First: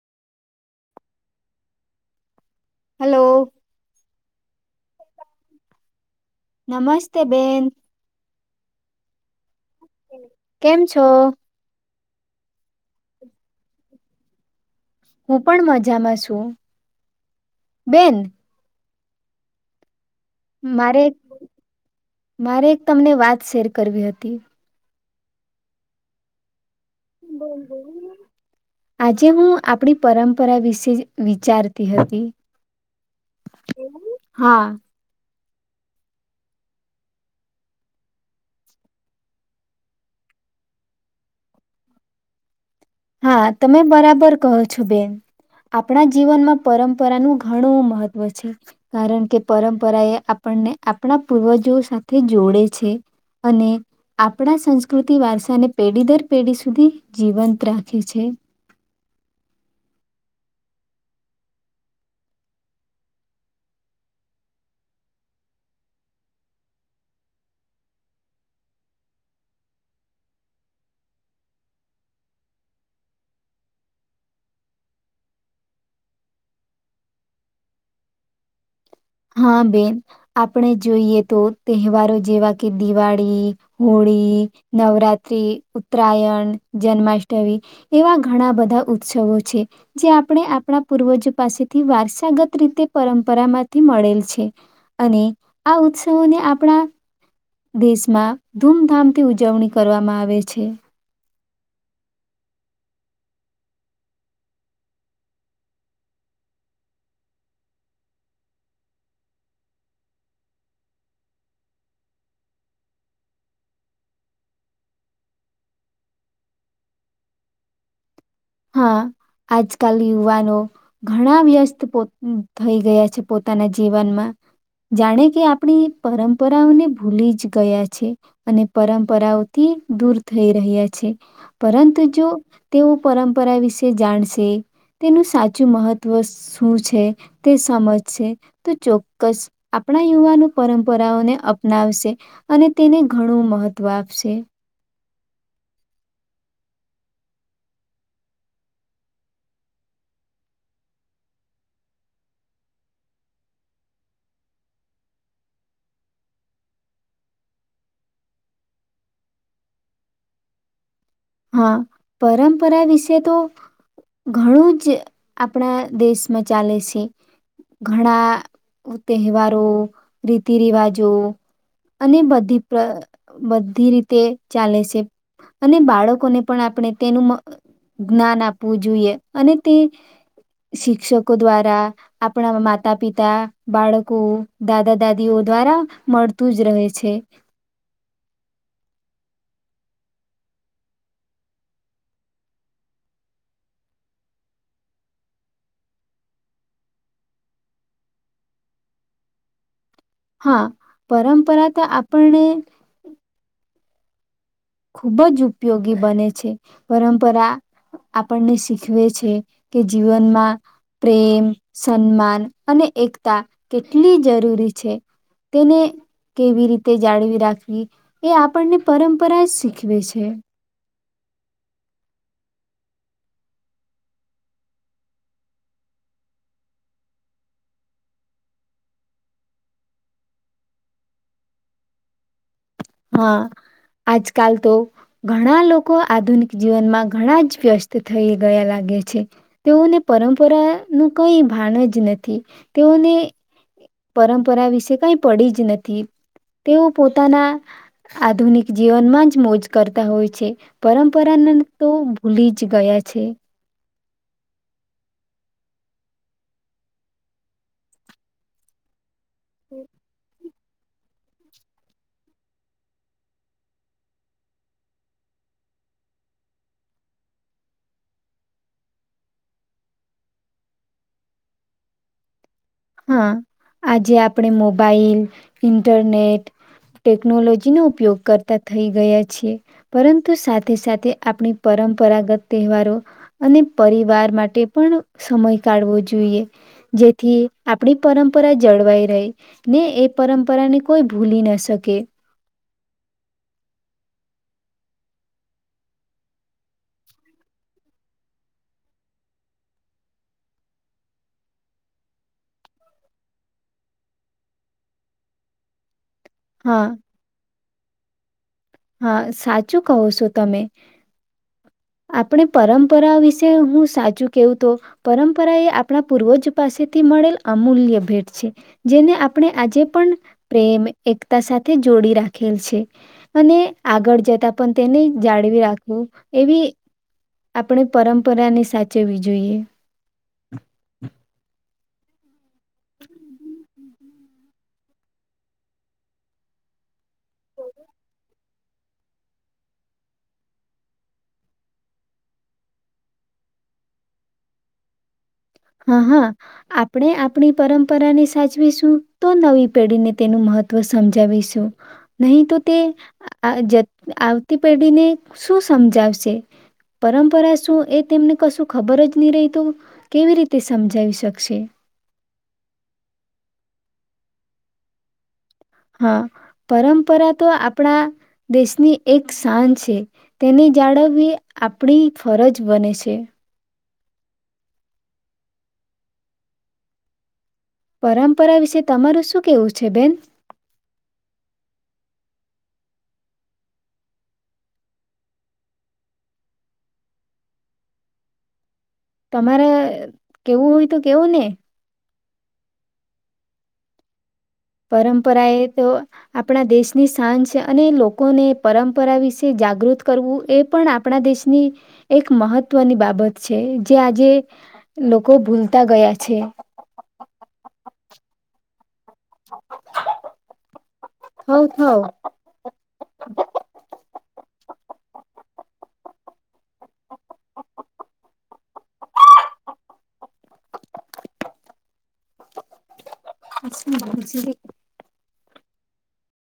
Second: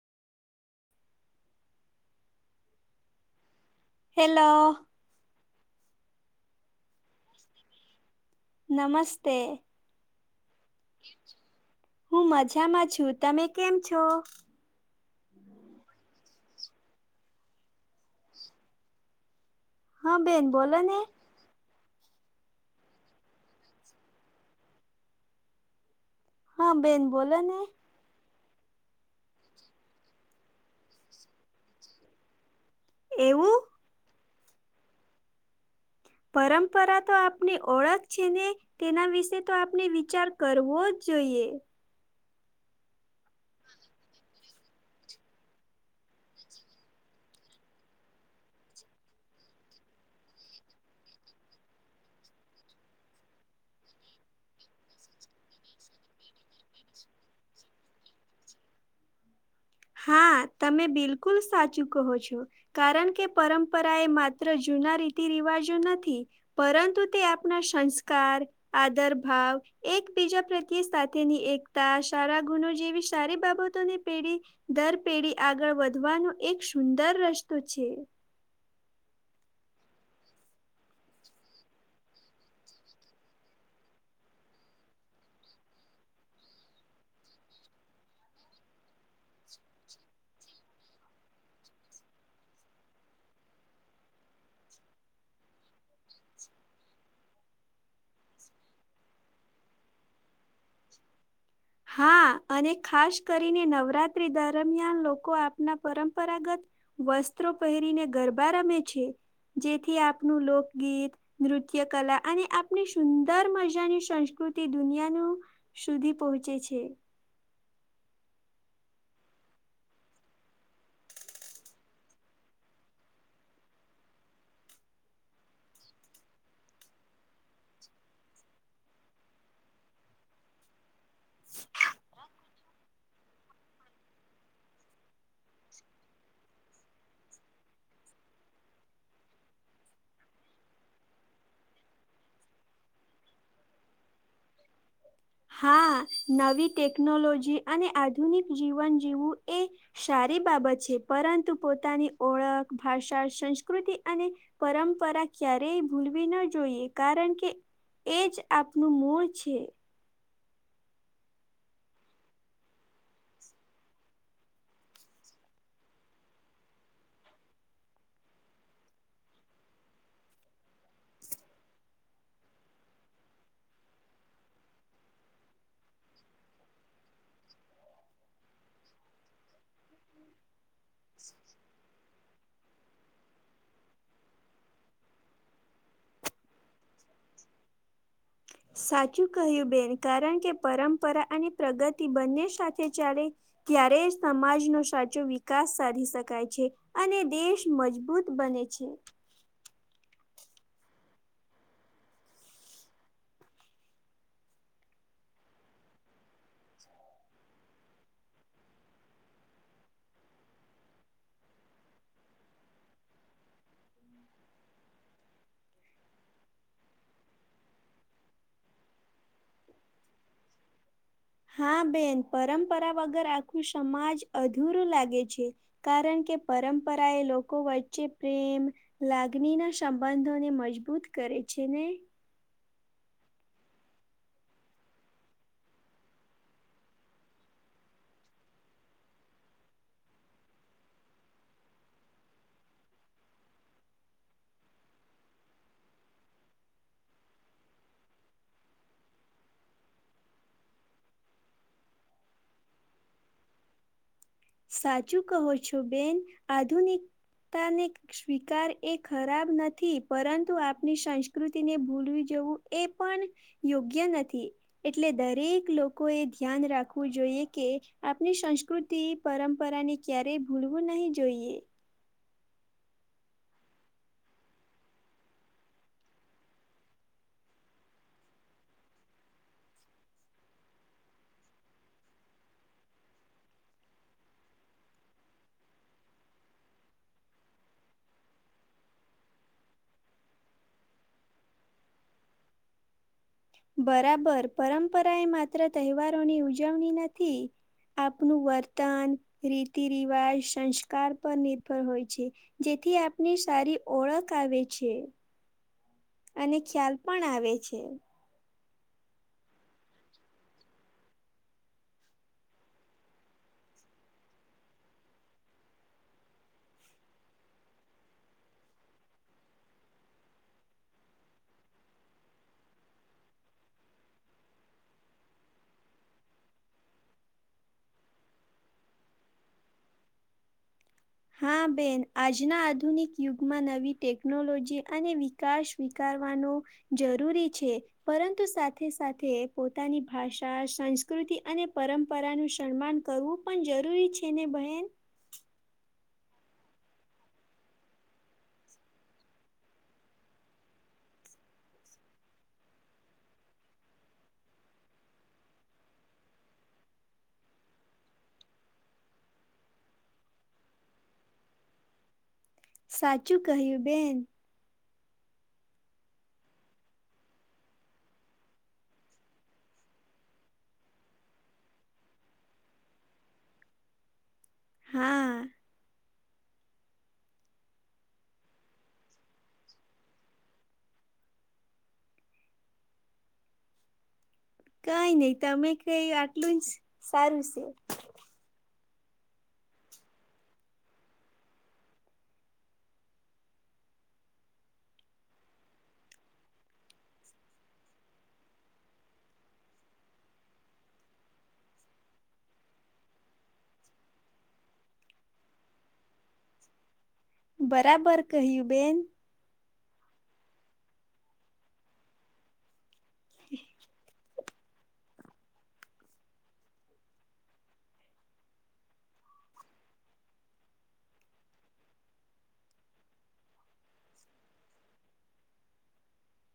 Hello hello નમસ્તે, બેન. નમસ્તે કેમ છો? હું મજામાં છું. તમે કેમ છો? હું પણ મજામાં છું, બેન. હા બેન, બોલો ને મારે મારે એક તમને વાત શેર કરવી હતી. હા બેન બોલો ને આજે હું આપણી પરંપરા વિશે વિચારતી હતી. એવું હા. પરંપરા તો આપની ઓળખ છે ને તેના વિશે તો આપણે વિચાર કરવો જ જોઈએ. હા તમે બરાબર કહો છો બેન આપણા જીવનમાં પરંપરાનું ઘણું મહત્ત્વ છે કારણ કે પરંપરા એ આપણને આપણા પૂર્વજો સાથે જોડે છે અને આપણા સંસ્કૃતિ વારસાને પેઢી દર પેઢી સુધી જીવંત રાખે રાખે છે. હા તમે બિલકુલ સાચું કહો છો કારણ કે પરંપરા એ માત્ર જૂના રીતિ રિવાજો નથી પરંતુ તે આપણા સંસ્કાર આદર ભાવ એકબીજા પ્રત્યે સાથેની એકતા સારા ગુણો જેવી સારી બાબતોની પેઢી દર પેઢી આગળ વધવાનો એક સુંદર રસ્તો છે હા બેન આપણે જોઈએ તો તહેવારો જેવા કે દિવાળી હોળી નવરાત્રી ઉત્તરાયણ જન્માષ્ટમી એવા ઘણા બધા ઉત્સવો છે જે આપણે આપણા પૂર્વજો પાસેથી વારસાગત રીતે પરંપરામાં થી મળેલ છે અને આ ઉત્સવોને આપણા દેશમાં ધૂમધામથી ઉજવણી કરવામાં આવે છે હા અને ખાસ કરીને નવરાત્રી દરમિયાન લોકો આપના પરંપરાગત વસ્ત્રો પહેરીને ગરબા રમે છે જેથી આપનું લોકગીત નૃત્ય કલા અને આપની સુંદર મજાની સંસ્કૃતિ દુનિયાનું સુધી પહોચી પૂચે છે. હા આજકાલ યુવાનો ઘણા વ્યસ્ત થઈ ગયા છે પોતાના જીવનમાં, જાણે કે આપણી પરંપરાઓને ભૂલી જ ગયા છે, અને પરંપરાઓથી દૂર થઈ રહ્યા છે, પરંતુ જો તેઓ પરં. પરપરા વિશે જાણશે, તેનું સાચું મહત્વ શું છે, તે સમજશે, તો ચોક્કસ આપણા યુવાનો પરંપરાઓને અપનાવશે, અને તેને ઘણું મહત્વ આપશે. હા નવી ટેકનોલોજી અને આધુનિક જીવન જીવવું એ, સારી બાબત છે પરંતુ પોતાની ઓળખ, ભાષા, સંસ્કૃતિ અને, પરંપરા ક્યારેય ભૂલવી ન જોઈએ કારણ કે એ જ આપનું મૂળ છે. હા પરંપરા વિશે તો ઘણું જ આપણા દેશમાં ચાલે છે, ઘણા તહેવારો, રીતિ રિવાજો અને બધી બધી રીતે ચાલે છે, અને બાળકો. ને પણ આપણે તેનું જ્ઞાન આપવું જોઈએ અને તે, શિક્ષકો દ્વારા આપણા માતા પિતા, બાળકો, દાદા દાદીઓ દ્વારા મળતું જ રહે છે. સાચું કહ્યું બેન કારણ કે પરંપરા અને પ્રગતિ બંને સાથે ચાલે, ત્યારે સમાજનો સાચો વિકાસ સાધી શકાય છે, અને દેશ મજબૂત બને છે. હા પરંપરા તો આપણને. ખૂબ જ ઉપયોગી બને છે, પરંપરા આપણને શીખવે છે, કે જીવનમાં પ્રેમ, સન્માન અને એકતા કેટલી જરૂરી છે, તેને કેવી રીતે જાળવી રાખવી, એ આપણને પરંપરા. સીખવેે છે. હા બેન પરંપરા વગર આખું સમાજ અધૂરું લાગે છે, કારણ કે પરંપરા એ લોકો વચ્ચે પ્રેમ લાગણી ના સંબંધોને મજબૂત કરે છે ને. હા, આજકાલ તો ઘણા લોકો આધુનિક જીવનમાં ઘણા જ વ્યસ્ત થઈ ગયા લાગે છે, તેઓને પરંપરાનું કઈ ભાન જ નથી. તેઓને પરંપરા વિશે કઈ પડી જ નથી, તેઓ પોતાના આધુનિક જીવનમાં જ મોજ કરતા હોય છે, પરંપરાને તો ભૂલી જ ગયા છે. સાચું કહો છો બેન, આધુનિકતાને સ્વીકાર એક ખરાબ નથી. પરંતુ આપ ની સંસ્કૃતિ ને ભૂલવી જવું એ પણ યોગ્ય નથી, એટલે દરેક લોકો એ ધ્યાન રાખવું જોઈએ કે આપણી સંસ્કૃતિ પરંપરાને ક્યારેય ભૂલવું નહીં જોઈએ. હા, આજે આપણે મોબાઈલ, ઇન્ટરનેટ, ટેકનોલોજીનો ઉપયોગ કરતાં થઈ ગયા છીએ, પરંતુ સાથે સાથે આપણી પરંપરાગત તહેવારો, અને પરિવાર માટે પણ સમય કાઢવો જોઈએ. જેથી આપણી પરંપરા જળવાઈ રહે, ને એ પરંપરાને કોઈ ભૂલી ના શકે. બરાબર, પરંપરા એ માત્ર તહેવારોની ઉજવણી નથી, આપનું વર્તન, રીતિ રિવાજ, સંસ્કાર પર નિર્ભર હોય છે, જેથી આપની સારી ઓળખ આવે છે. અને હા ખ્યાલ પણ આવે છે. એ હા સાચું કહો છો તમે. આપણે પરંપરા વિશે હું સાચું કેવું તો, પરંપરા એ આપણા પૂર્વજ પાસેથી મળેલ અમૂલ્ય ભેટ છે, જેને આપણે આજે પણ પ્રેમ એકતા સાથે જોડી રાખેલ છે, અને આગળ જતા પણ તેને જાળવી રાખવું એવી આપણી પરંપરાને સાચવવી જોઈએ. હા બેન આજ આજના આધુનિક યુગમાં નવી ટેકનોલોજી અને વિકાસ સ્વીકારવાનો જરૂરી છે, પરંતુ સાથે સાથે પોતાની ભાષા, સંસ્કૃતિ અને પરંપરાનું સન્માન કરવું પણ જરૂરી છે ને બહેન. હા હા, આપણે આપણી પરંપરાને સાચવીશું તો નવી પેઢીને તેનું મહત્વ સમજાવીશું, નહીં તો તે આ જ આવતી પેઢીને શું સમજાવશે, પરંપરા શું એ તેમને કશું ખબર જ નહી રહે, તો કેવી રીતે તે સમજાવી શકશે. સાચું કહ્યું બેન. હા, પરંપરા તો આપણા દેશની એક શાન છે, તેની જાળવવી આપણી ફરજ બને છે. હા. પરંપરા વિશે તમારું શું કેવું છે બેન? કઈ નહીં તમે કેય આટલું જ સારું સે. તમારે કેવું હોય તો કેવું ને? પરંપરા એતો આપણા દેશની સાન છે અને લોકોને પરંપરા વિશે જાગૃત કરવું એ પણ આપણા દેશની એક મહત્વની બાબત છે જે આજે લોકો ભૂલતા ગયા છે. બરાબર કહ્યું બેન. [inaudible] થવ થાવ હ [unintelligible] અજ [unintelligible]